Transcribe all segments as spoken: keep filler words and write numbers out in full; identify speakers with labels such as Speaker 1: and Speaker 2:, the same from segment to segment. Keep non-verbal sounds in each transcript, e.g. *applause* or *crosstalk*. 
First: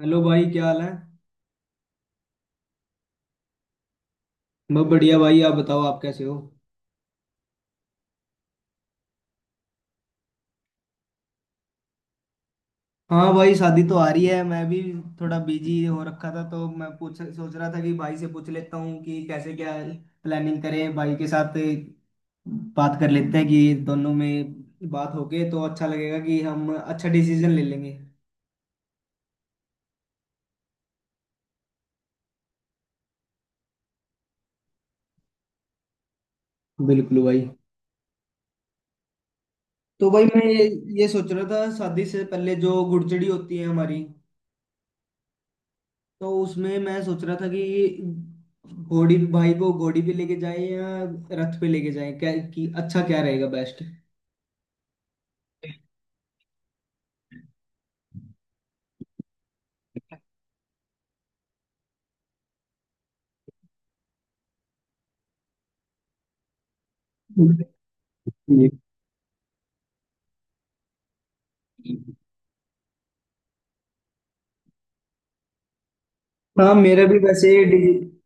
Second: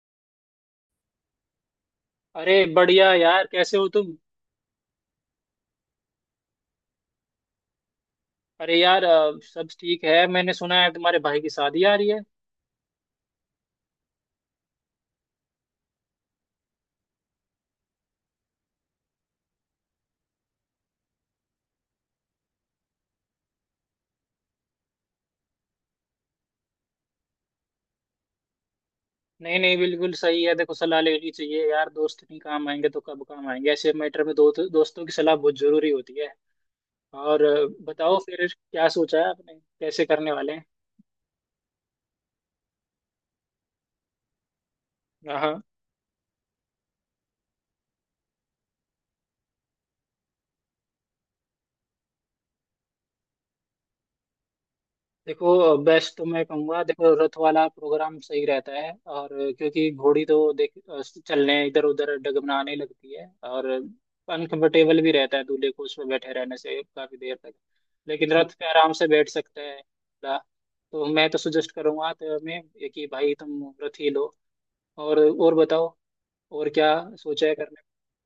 Speaker 1: Hello भाई, क्या हाल है?
Speaker 2: अरे बढ़िया यार। कैसे हो तुम।
Speaker 1: बहुत बढ़िया भाई, आप बताओ, आप कैसे हो?
Speaker 2: अरे यार, अ, सब ठीक है। मैंने सुना है तुम्हारे भाई की शादी आ रही है।
Speaker 1: हाँ भाई, शादी तो आ रही है, मैं भी थोड़ा बिजी हो रखा था। तो मैं पूछ सोच रहा था कि भाई से पूछ लेता हूँ कि कैसे क्या प्लानिंग करें भाई के साथ। बात कर लेते हैं कि दोनों में बात होके तो अच्छा लगेगा, कि हम अच्छा डिसीजन ले लेंगे।
Speaker 2: नहीं नहीं, बिल्कुल सही है। देखो, सलाह लेनी चाहिए यार। दोस्त नहीं काम आएंगे तो कब काम आएंगे। ऐसे मैटर में दो, दोस्तों की सलाह बहुत जरूरी होती है।
Speaker 1: बिल्कुल
Speaker 2: और
Speaker 1: भाई।
Speaker 2: अ, बताओ फिर क्या सोचा है आपने। कैसे
Speaker 1: तो भाई
Speaker 2: करने
Speaker 1: मैं
Speaker 2: वाले
Speaker 1: ये,
Speaker 2: हैं।
Speaker 1: ये सोच रहा था, शादी से पहले जो गुड़चड़ी होती है हमारी,
Speaker 2: हाँ।
Speaker 1: तो उसमें मैं सोच रहा था कि घोड़ी भाई को घोड़ी पे लेके जाए या रथ पे लेके जाए, क्या कि अच्छा क्या रहेगा बेस्ट।
Speaker 2: देखो, बेस्ट तो मैं कहूँगा, देखो, रथ वाला प्रोग्राम सही रहता है। और क्योंकि घोड़ी तो देख चलने इधर उधर डगमगाने लगती है। और अनकंफर्टेबल भी रहता है दूल्हे को उसमें बैठे रहने से काफी देर तक। लेकिन रथ पे आराम से बैठ सकते हैं। ला- तो मैं तो सजेस्ट करूंगा तो मैं कि भाई तुम रथ ही लो। और और बताओ, और
Speaker 1: हाँ,
Speaker 2: क्या
Speaker 1: मेरा भी
Speaker 2: सोचा
Speaker 1: वैसे
Speaker 2: है करने।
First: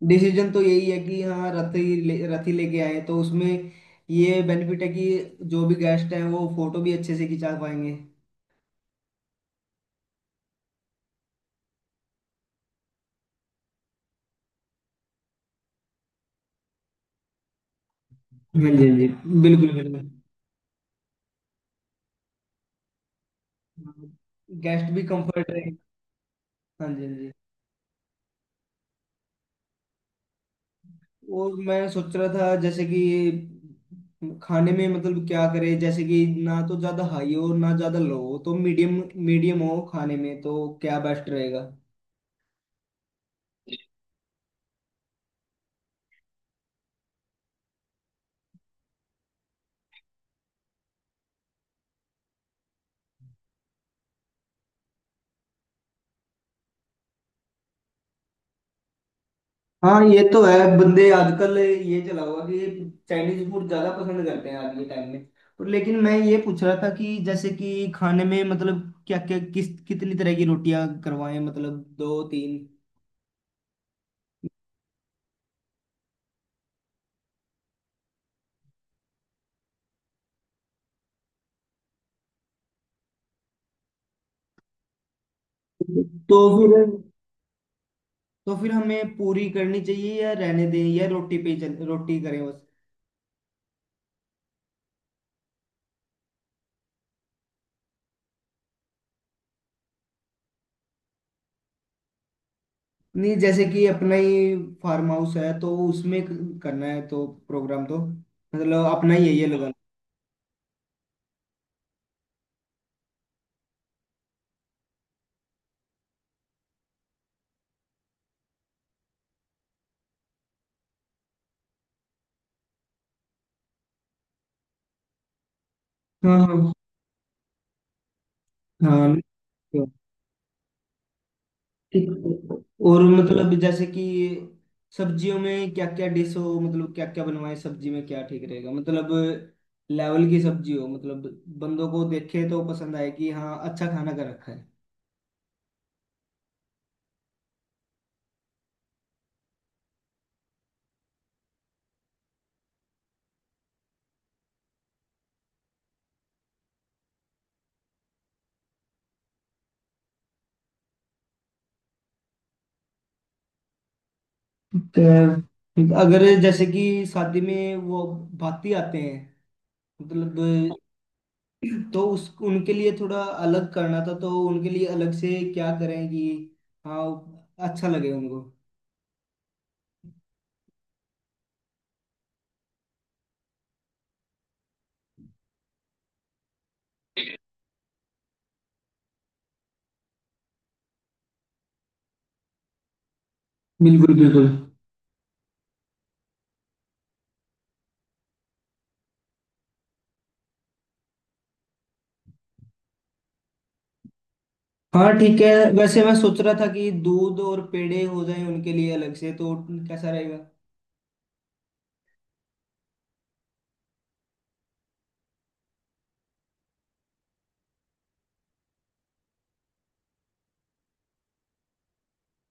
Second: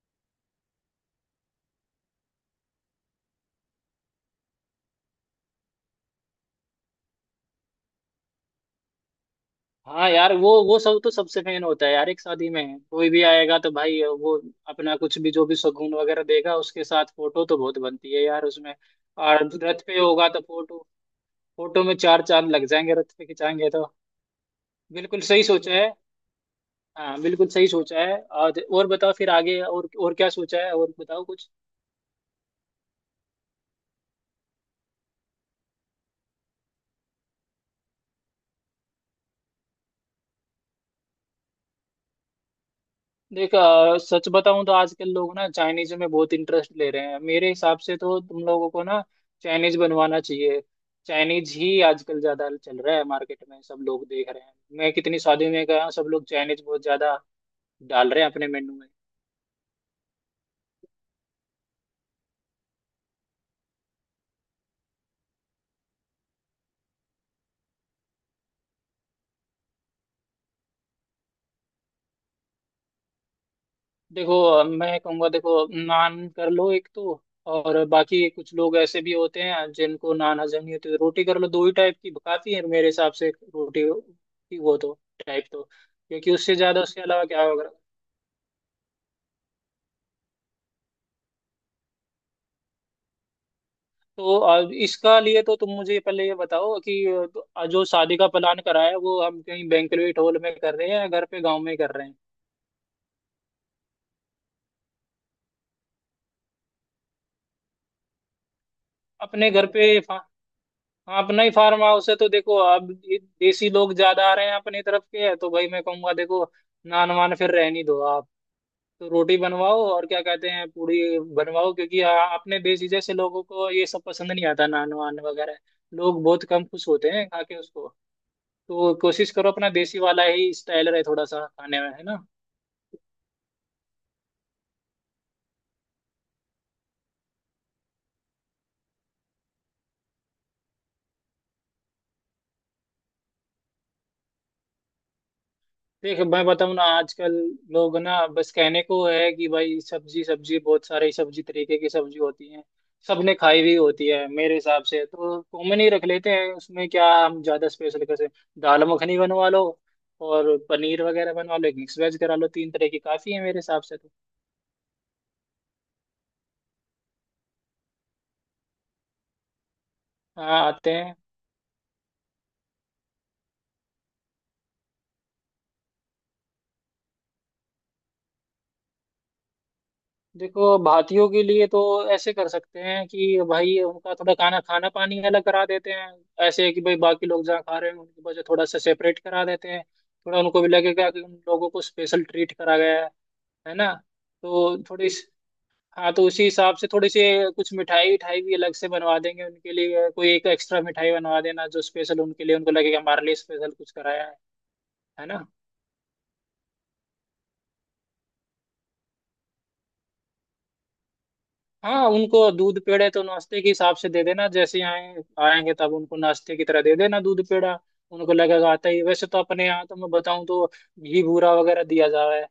Speaker 1: डिसीजन तो यही है कि हाँ, रथ ही ले, रथ ही लेके आए, तो उसमें ये बेनिफिट है कि जो भी गेस्ट हैं वो फोटो भी अच्छे से खिंचा पाएंगे।
Speaker 2: हाँ यार, वो वो सब तो सबसे मेन होता है यार। एक शादी में कोई भी आएगा तो भाई, वो अपना कुछ भी जो भी शगुन वगैरह देगा, उसके साथ फोटो तो बहुत बनती है यार
Speaker 1: हाँ
Speaker 2: उसमें।
Speaker 1: जी, हाँ जी।
Speaker 2: और
Speaker 1: बिल्कुल,
Speaker 2: रथ पे
Speaker 1: बिल्कुल।
Speaker 2: होगा तो फोटो फोटो में चार चांद लग जाएंगे, रथ पे खिंचाएंगे तो।
Speaker 1: गेस्ट भी
Speaker 2: बिल्कुल सही
Speaker 1: कंफर्ट रहे।
Speaker 2: सोचा है।
Speaker 1: हाँ जी, हाँ
Speaker 2: हाँ
Speaker 1: जी।
Speaker 2: बिल्कुल सही सोचा है। और और बताओ फिर आगे, और और क्या सोचा है, और बताओ कुछ।
Speaker 1: और मैं सोच रहा था जैसे कि खाने में, मतलब क्या करे, जैसे कि ना तो ज्यादा हाई हो ना ज्यादा लो हो, तो मीडियम मीडियम हो खाने में, तो क्या बेस्ट रहेगा?
Speaker 2: देख, अ, सच बताऊं तो आजकल लोग ना चाइनीज में बहुत इंटरेस्ट ले रहे हैं। मेरे हिसाब से तो तुम लोगों को ना चाइनीज बनवाना चाहिए। चाइनीज ही आजकल ज्यादा चल रहा है मार्केट में। सब लोग देख रहे हैं, मैं कितनी शादियों में गया हूं, सब लोग चाइनीज बहुत ज्यादा डाल रहे हैं अपने मेन्यू में।
Speaker 1: हाँ, ये तो है, बंदे आजकल ये चला हुआ कि चाइनीज फूड ज्यादा पसंद करते हैं आज के टाइम में। और लेकिन मैं ये पूछ रहा था कि जैसे कि खाने में मतलब क्या क्या किस कितनी तरह की रोटियां करवाएं, मतलब दो तीन।
Speaker 2: देखो, अ, मैं कहूंगा, देखो, नान कर लो एक तो। और बाकी कुछ लोग ऐसे भी होते हैं जिनको नान हजम नहीं होती, तो रोटी कर लो। दो ही टाइप की काफी है मेरे हिसाब से। रोटी की वो तो टाइप तो। क्योंकि
Speaker 1: तो
Speaker 2: उससे
Speaker 1: फिर
Speaker 2: ज्यादा उसके अलावा क्या होगा।
Speaker 1: तो फिर हमें पूरी करनी चाहिए या रहने दें, या रोटी पे ही चल रोटी करें बस।
Speaker 2: तो आ, इसका लिए तो तुम मुझे पहले ये बताओ कि अ, तो, आ, जो शादी का प्लान करा है वो हम कहीं बैंक्वेट हॉल में कर रहे हैं या घर पे गांव में कर रहे हैं।
Speaker 1: नहीं, जैसे कि अपना ही फार्म हाउस है, तो उसमें क- करना है, तो प्रोग्राम तो मतलब अपना ही है, ये
Speaker 2: अपने घर
Speaker 1: लगा।
Speaker 2: पे फा, हाँ, अपना ही फार्म हाउस है तो। देखो, अब ये देसी लोग ज्यादा आ रहे हैं अपनी तरफ के, है तो भाई मैं कहूंगा, देखो, नान वान फिर रहने दो आप। तो रोटी बनवाओ और क्या कहते हैं पूड़ी बनवाओ, क्योंकि आ, अपने देसी जैसे लोगों को ये सब पसंद नहीं आता नान वान वगैरह। लोग
Speaker 1: हाँ,
Speaker 2: बहुत कम
Speaker 1: हाँ।
Speaker 2: खुश होते हैं खा के उसको। तो
Speaker 1: हाँ,
Speaker 2: कोशिश करो अपना देसी वाला ही स्टाइल रहे थोड़ा सा खाने में, है ना।
Speaker 1: ठीक। और मतलब जैसे कि सब्जियों में क्या क्या डिश हो, मतलब क्या क्या बनवाए सब्जी में, क्या ठीक रहेगा, मतलब लेवल की सब्जी हो, मतलब बंदों को देखे तो पसंद आए कि हाँ, अच्छा खाना कर रखा है।
Speaker 2: देख, मैं बताऊँ ना, आजकल लोग ना बस कहने को है कि भाई सब्जी सब्जी, बहुत सारी सब्जी, तरीके की सब्जी होती है। सबने खाई हुई होती है मेरे हिसाब से, तो कॉमन ही रख लेते हैं उसमें, क्या हम ज्यादा स्पेशल कैसे। दाल मखनी बनवा लो, और पनीर वगैरह बनवा लो, एक मिक्स वेज करा लो, तीन तरह की काफी है मेरे हिसाब से तो।
Speaker 1: तो अगर जैसे कि शादी में वो भाती आते हैं मतलब,
Speaker 2: हाँ आते हैं।
Speaker 1: तो उस उनके लिए थोड़ा अलग करना था, तो उनके लिए अलग से क्या करें कि हाँ, अच्छा लगे उनको।
Speaker 2: देखो, भारतीयों के लिए तो ऐसे कर सकते हैं कि भाई उनका थोड़ा खाना खाना पानी अलग करा देते हैं। ऐसे कि भाई बाकी लोग जहाँ खा रहे हैं, उनकी वजह थोड़ा सा सेपरेट करा देते हैं। थोड़ा उनको भी लगेगा कि उन लोगों को स्पेशल ट्रीट करा गया है है ना।
Speaker 1: बिल्कुल, बिल्कुल।
Speaker 2: तो थोड़ी सी- हाँ, तो उसी हिसाब से थोड़ी सी कुछ मिठाई उठाई भी अलग से बनवा देंगे उनके लिए। कोई एक एक्स्ट्रा मिठाई बनवा देना जो स्पेशल उनके लिए, उनको लगेगा हमारे लिए स्पेशल कुछ कराया है
Speaker 1: हाँ,
Speaker 2: है
Speaker 1: ठीक
Speaker 2: ना।
Speaker 1: है। वैसे मैं सोच रहा था कि दूध और पेड़े हो जाए उनके लिए अलग से, तो कैसा रहेगा?
Speaker 2: हाँ, उनको दूध पेड़े तो नाश्ते के हिसाब से दे देना। जैसे आए आएंगे तब उनको नाश्ते की तरह दे देना दूध पेड़ा। उनको लगेगा आता ही वैसे तो अपने यहाँ तो। मैं बताऊँ तो घी बूरा वगैरह दिया जा रहा है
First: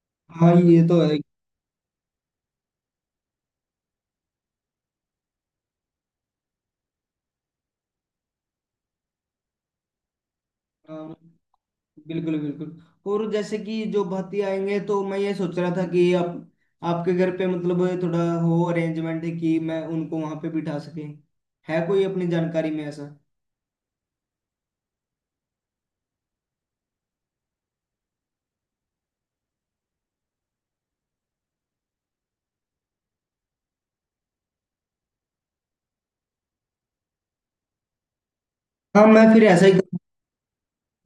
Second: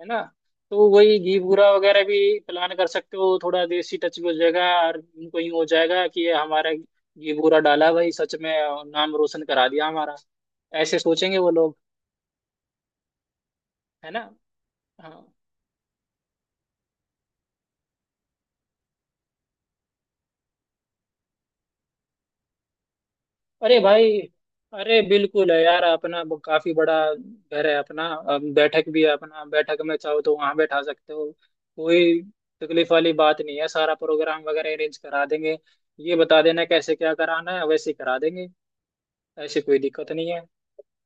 Speaker 2: है ना।
Speaker 1: हाँ, ये
Speaker 2: तो
Speaker 1: तो है।
Speaker 2: वही घी बूरा वगैरह भी प्लान कर सकते हो। थोड़ा देसी टच भी हो जाएगा और उनको यूँ हो जाएगा कि ये हमारा घी बूरा डाला भाई, सच में नाम रोशन करा दिया हमारा। ऐसे
Speaker 1: हाँ,
Speaker 2: सोचेंगे वो लोग,
Speaker 1: बिल्कुल, बिल्कुल। और जैसे कि जो
Speaker 2: है ना।
Speaker 1: भाती आएंगे, तो मैं
Speaker 2: हाँ,
Speaker 1: ये सोच रहा था कि आप आपके घर पे मतलब थोड़ा हो अरेंजमेंट, कि मैं उनको वहां पे बिठा सके, है कोई अपनी जानकारी में ऐसा?
Speaker 2: अरे भाई, अरे बिल्कुल है यार, अपना ब- काफी बड़ा घर है अपना। अब बैठक भी है अपना, बैठक में चाहो तो वहां बैठा सकते हो। कोई तकलीफ वाली बात नहीं है, सारा प्रोग्राम वगैरह अरेंज करा देंगे। ये बता देना कैसे क्या कराना है, वैसे ही करा देंगे।
Speaker 1: हाँ, मैं फिर
Speaker 2: ऐसी
Speaker 1: ऐसा
Speaker 2: कोई
Speaker 1: ही
Speaker 2: दिक्कत नहीं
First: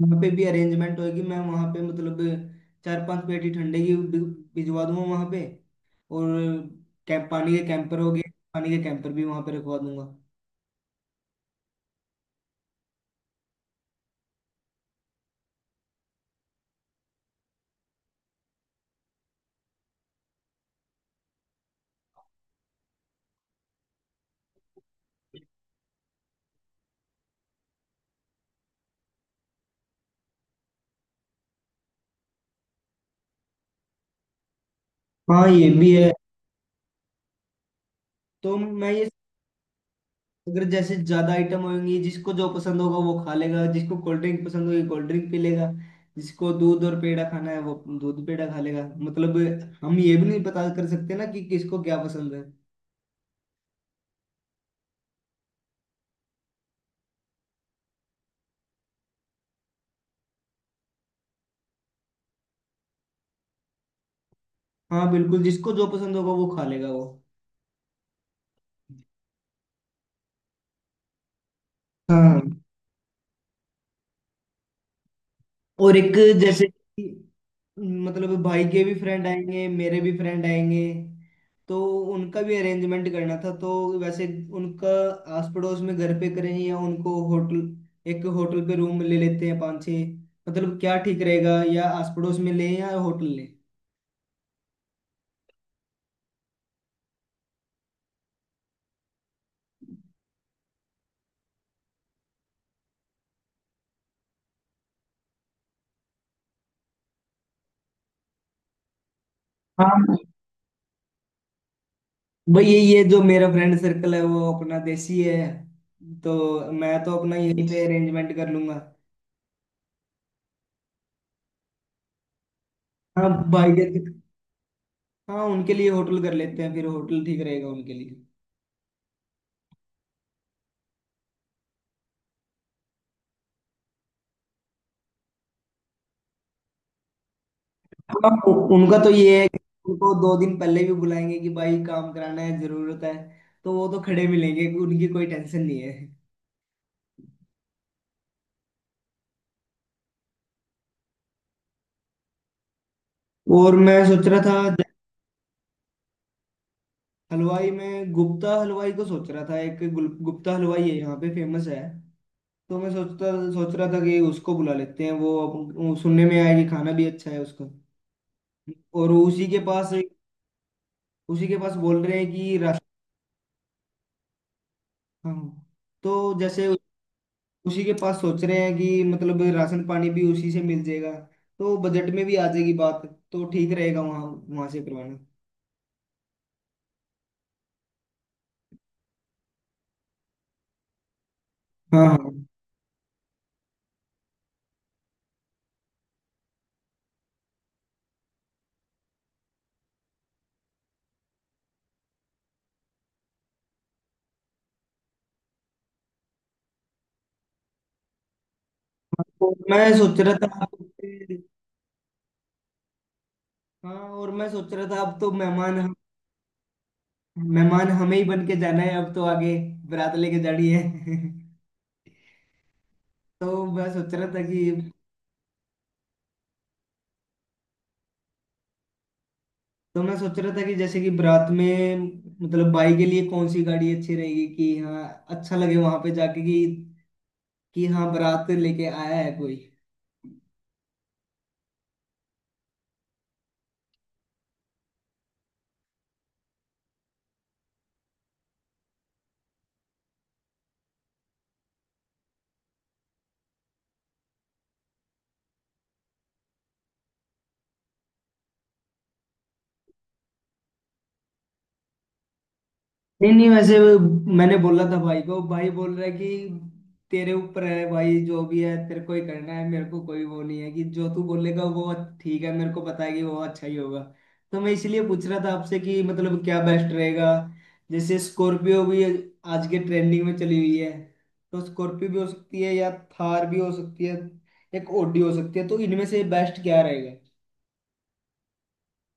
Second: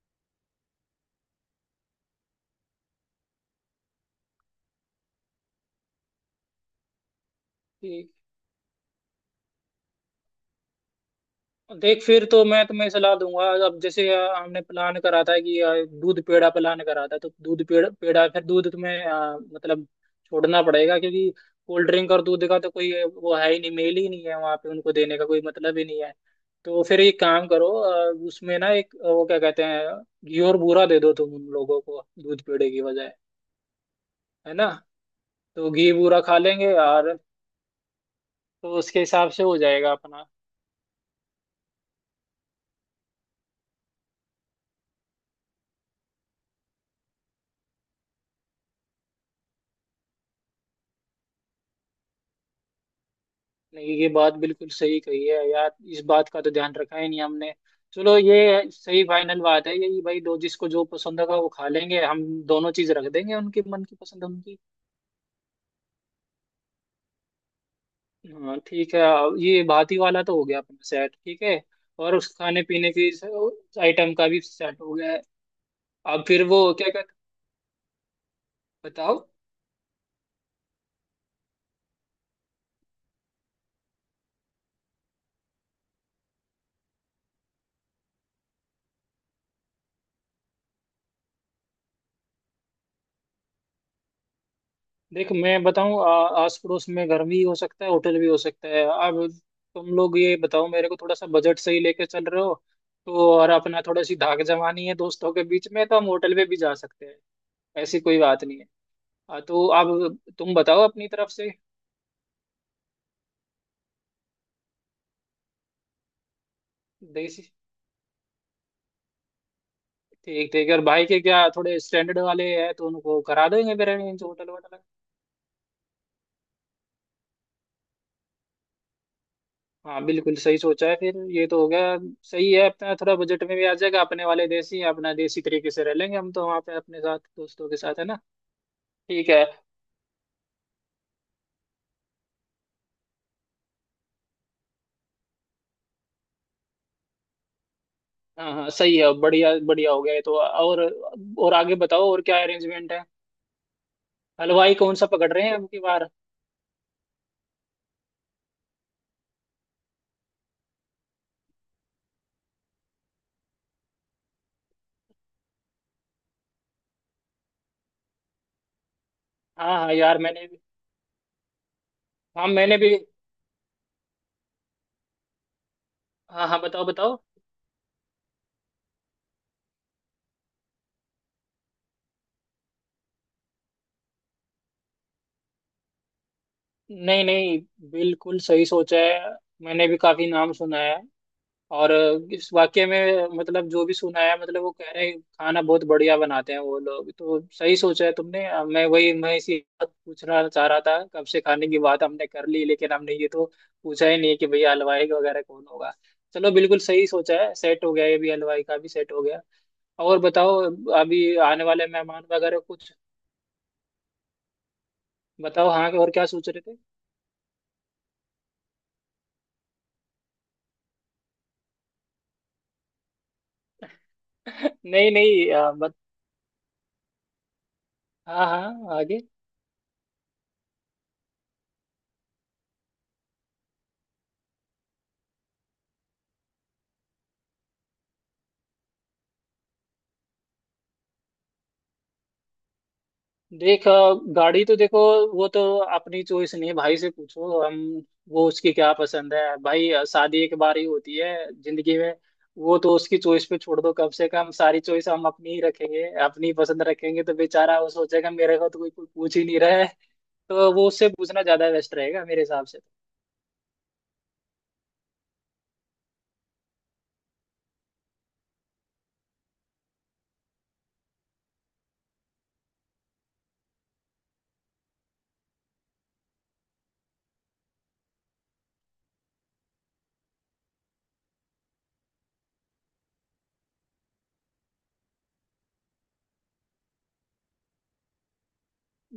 Speaker 1: वहाँ पे भी अरेंजमेंट होगी, मैं वहाँ पे मतलब चार पांच पेटी ठंडे की भि- भिजवा दूंगा वहाँ पे। और कैंप पानी के कैंपर
Speaker 2: है।
Speaker 1: हो गए, पानी के कैंपर भी वहाँ पे रखवा दूंगा।
Speaker 2: देख, फिर तो मैं तुम्हें सलाह दूंगा। अब जैसे अ, हमने प्लान करा था कि अ, दूध पेड़ा प्लान करा था, तो दूध पेड़ा पेड़ा फिर दूध तुम्हें अ, मतलब छोड़ना पड़ेगा, क्योंकि कोल्ड ड्रिंक और दूध का तो कोई अ, वो है ही नहीं, मेल ही नहीं है। वहाँ पे उनको देने का कोई मतलब ही नहीं है। तो फिर एक काम करो, अ, उसमें ना एक अ, वो क्या कहते हैं, घी और बूरा दे दो तुम उन लोगों को दूध पेड़े की बजाय, है ना।
Speaker 1: हाँ, ये
Speaker 2: तो घी
Speaker 1: भी है।
Speaker 2: बूरा खा लेंगे और
Speaker 1: तो
Speaker 2: तो
Speaker 1: मैं
Speaker 2: उसके
Speaker 1: ये
Speaker 2: हिसाब से हो जाएगा अपना।
Speaker 1: अगर जैसे ज्यादा आइटम होंगी, जिसको जो पसंद होगा वो खा लेगा, जिसको कोल्ड ड्रिंक पसंद होगी कोल्ड ड्रिंक पी लेगा, जिसको दूध और पेड़ा खाना है वो दूध पेड़ा खा लेगा। मतलब हम ये भी नहीं पता कर सकते ना कि किसको क्या पसंद है।
Speaker 2: नहीं, ये बात बिल्कुल सही कही है यार, इस बात का तो ध्यान रखा ही नहीं हमने। चलो, ये सही फाइनल बात है यही भाई, दो जिसको जो पसंद होगा वो खा लेंगे। हम दोनों चीज रख देंगे उनके मन की पसंद उनकी।
Speaker 1: हाँ, बिल्कुल, जिसको जो पसंद होगा वो खा लेगा वो।
Speaker 2: हाँ ठीक है, ये भाती वाला तो हो गया अपना सेट ठीक है। और उस
Speaker 1: हाँ।
Speaker 2: खाने पीने की आइटम का भी सेट हो गया है।
Speaker 1: और एक,
Speaker 2: अब फिर वो
Speaker 1: जैसे
Speaker 2: क्या
Speaker 1: कि
Speaker 2: कहते।
Speaker 1: मतलब भाई के भी
Speaker 2: बताओ।
Speaker 1: फ्रेंड आएंगे, मेरे भी फ्रेंड आएंगे, तो उनका भी अरेंजमेंट करना था, तो वैसे उनका आस पड़ोस में घर पे करें या उनको होटल, एक होटल पे रूम ले लेते हैं पाँच छः, मतलब क्या ठीक रहेगा, या आस पड़ोस में लें या होटल लें?
Speaker 2: देख, मैं बताऊं, आ- आस पड़ोस में घर भी हो सकता है, होटल भी हो सकता है। अब तुम लोग ये बताओ मेरे को, थोड़ा सा बजट सही लेके चल रहे हो तो, और अपना थोड़ा सी धाक जमानी है दोस्तों के बीच में, तो हम होटल पे भी जा सकते हैं। ऐसी कोई बात नहीं है। आ, तो
Speaker 1: हाँ
Speaker 2: अब तुम बताओ अपनी तरफ से।
Speaker 1: भाई, ये ये जो मेरा फ्रेंड सर्कल है वो अपना देसी है, तो मैं तो अपना
Speaker 2: देसी
Speaker 1: यहीं पे अरेंजमेंट कर लूंगा।
Speaker 2: ठीक ठीक। और भाई के क्या थोड़े स्टैंडर्ड वाले हैं तो उनको
Speaker 1: हाँ,
Speaker 2: करा
Speaker 1: भाई
Speaker 2: देंगे फिर
Speaker 1: के।
Speaker 2: arrange होटल वोटल।
Speaker 1: हाँ, उनके लिए होटल कर लेते हैं, फिर होटल ठीक रहेगा उनके लिए।
Speaker 2: हाँ बिल्कुल सही सोचा है, फिर ये तो हो गया। सही है, अपना थोड़ा बजट में भी आ जाएगा, अपने वाले देसी अपना देसी तरीके से रह लेंगे हम तो वहाँ पे अपने साथ दोस्तों के साथ, है ना।
Speaker 1: हाँ, उ- उनका तो
Speaker 2: ठीक
Speaker 1: ये
Speaker 2: है।
Speaker 1: है कि उनको दो दिन पहले भी बुलाएंगे कि भाई काम कराना है, जरूरत है, तो वो तो खड़े मिलेंगे, उनकी कोई टेंशन नहीं है।
Speaker 2: हाँ हाँ सही है, बढ़िया बढ़िया हो गया ये तो। और और आगे बताओ और क्या अरेंजमेंट है।
Speaker 1: और मैं सोच रहा था
Speaker 2: हलवाई
Speaker 1: ज-
Speaker 2: कौन सा पकड़ रहे हैं अब की बार।
Speaker 1: हलवाई में गुप्ता हलवाई को सोच रहा था, एक गुल- गुप्ता हलवाई है यहाँ पे, फेमस है। तो मैं सोचता सोच रहा था कि उसको बुला लेते हैं, वो अब- वो सुनने में आया कि खाना भी अच्छा है उसका। और उसी के
Speaker 2: हाँ
Speaker 1: पास
Speaker 2: हाँ यार, मैंने भी।
Speaker 1: उसी के पास बोल रहे हैं
Speaker 2: हाँ
Speaker 1: कि
Speaker 2: मैंने
Speaker 1: राशन।
Speaker 2: भी।
Speaker 1: हाँ, तो
Speaker 2: हाँ हाँ
Speaker 1: जैसे
Speaker 2: बताओ बताओ।
Speaker 1: उसी के पास सोच रहे हैं कि मतलब राशन पानी भी उसी से मिल जाएगा, तो बजट में भी आ जाएगी बात, तो ठीक रहेगा वहाँ वहाँ से करवाना।
Speaker 2: नहीं नहीं बिल्कुल सही सोचा है, मैंने भी काफी नाम सुना है। और
Speaker 1: हाँ, हाँ।
Speaker 2: इस वाक्य में मतलब जो भी सुनाया, मतलब वो कह रहे हैं खाना बहुत बढ़िया बनाते हैं वो लोग, तो सही सोचा है तुमने। अ, मैं वही मैं इसी बात पूछना चाह रहा था, कब से खाने की बात हमने कर ली लेकिन हमने ये तो पूछा ही नहीं कि भैया हलवाई वगैरह कौन होगा। चलो बिल्कुल सही सोचा है, सेट हो गया ये भी, हलवाई का भी सेट हो गया।
Speaker 1: और मैं
Speaker 2: और
Speaker 1: सोच रहा था
Speaker 2: बताओ, अभी
Speaker 1: आप-
Speaker 2: आने वाले मेहमान वगैरह कुछ।
Speaker 1: हाँ, और मैं सोच रहा था, अब तो
Speaker 2: बताओ
Speaker 1: मेहमान
Speaker 2: हाँ,
Speaker 1: हम-
Speaker 2: और क्या सोच रहे थे।
Speaker 1: मेहमान हमें ही बन के जाना है अब तो आगे, बारात लेके जानी है। *laughs* तो मैं सोच रहा था कि
Speaker 2: *laughs* नहीं नहीं, अ, बत, हाँ हाँ, आगे।
Speaker 1: तो मैं सोच रहा था कि जैसे कि बारात में, मतलब बाई के लिए कौन सी गाड़ी अच्छी रहेगी कि हाँ, अच्छा लगे वहां पे जाके कि कि हाँ, बारात लेके आया है कोई।
Speaker 2: देख, अ, गाड़ी तो देखो, वो तो अपनी चॉइस नहीं है, भाई से पूछो, हम वो उसकी क्या पसंद है। भाई, अ, शादी एक बार ही होती है जिंदगी में, वो तो उसकी चॉइस पे छोड़ दो। कम से कम सारी चॉइस हम अपनी ही रखेंगे, अपनी पसंद रखेंगे तो बेचारा वो सोचेगा मेरे को तो कोई कोई पूछ ही नहीं रहा है। तो वो उससे पूछना ज्यादा बेस्ट रहेगा मेरे हिसाब से।
Speaker 1: नहीं, नहीं, वैसे वो, मैंने बोला था भाई को, भाई बोल रहा है कि तेरे ऊपर है भाई, जो भी है तेरे को ही करना है, मेरे को कोई वो नहीं है कि जो तू बोलेगा वो ठीक है, मेरे को पता है कि वो अच्छा ही होगा। तो मैं इसलिए पूछ रहा था आपसे कि मतलब क्या बेस्ट रहेगा। जैसे स्कॉर्पियो भी आज के ट्रेंडिंग में चली हुई है, तो स्कॉर्पियो भी हो सकती है या थार भी हो सकती है, एक ओडी हो सकती है, तो इनमें से बेस्ट क्या रहेगा?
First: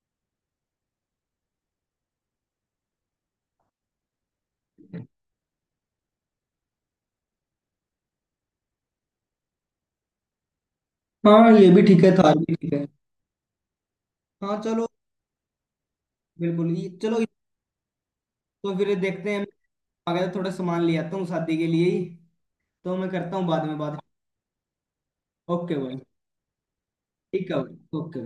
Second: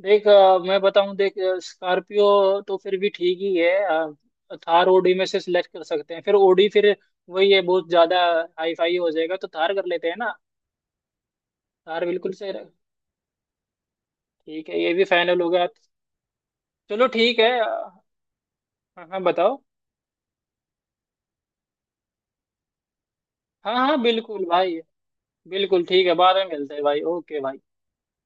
Speaker 2: देख, अ, मैं बताऊं देख, स्कॉर्पियो तो फिर भी ठीक ही है। अ, थार ओडी में से सिलेक्ट कर सकते हैं। फिर ओडी फिर वही है, बहुत ज्यादा हाई फाई हो जाएगा, तो थार कर लेते हैं ना।
Speaker 1: हाँ, ये भी ठीक
Speaker 2: यार
Speaker 1: है,
Speaker 2: बिल्कुल
Speaker 1: थार
Speaker 2: सही
Speaker 1: भी
Speaker 2: रहा।
Speaker 1: ठीक है। हाँ,
Speaker 2: ठीक है
Speaker 1: चलो।
Speaker 2: ये भी फाइनल हो गया।
Speaker 1: बिल्कुल, ये
Speaker 2: चलो
Speaker 1: चलो।
Speaker 2: ठीक है हाँ।
Speaker 1: तो फिर
Speaker 2: हाँ
Speaker 1: देखते हैं, मैं
Speaker 2: बताओ।
Speaker 1: आ गया तो थोड़ा सामान ले आता हूँ शादी के लिए ही, तो मैं करता हूँ बाद
Speaker 2: हाँ
Speaker 1: में बात।
Speaker 2: हाँ बिल्कुल भाई,
Speaker 1: ओके
Speaker 2: बिल्कुल
Speaker 1: भाई।
Speaker 2: ठीक है, बाद में मिलते हैं भाई, ओके
Speaker 1: ठीक है
Speaker 2: भाई।
Speaker 1: भाई, ओके।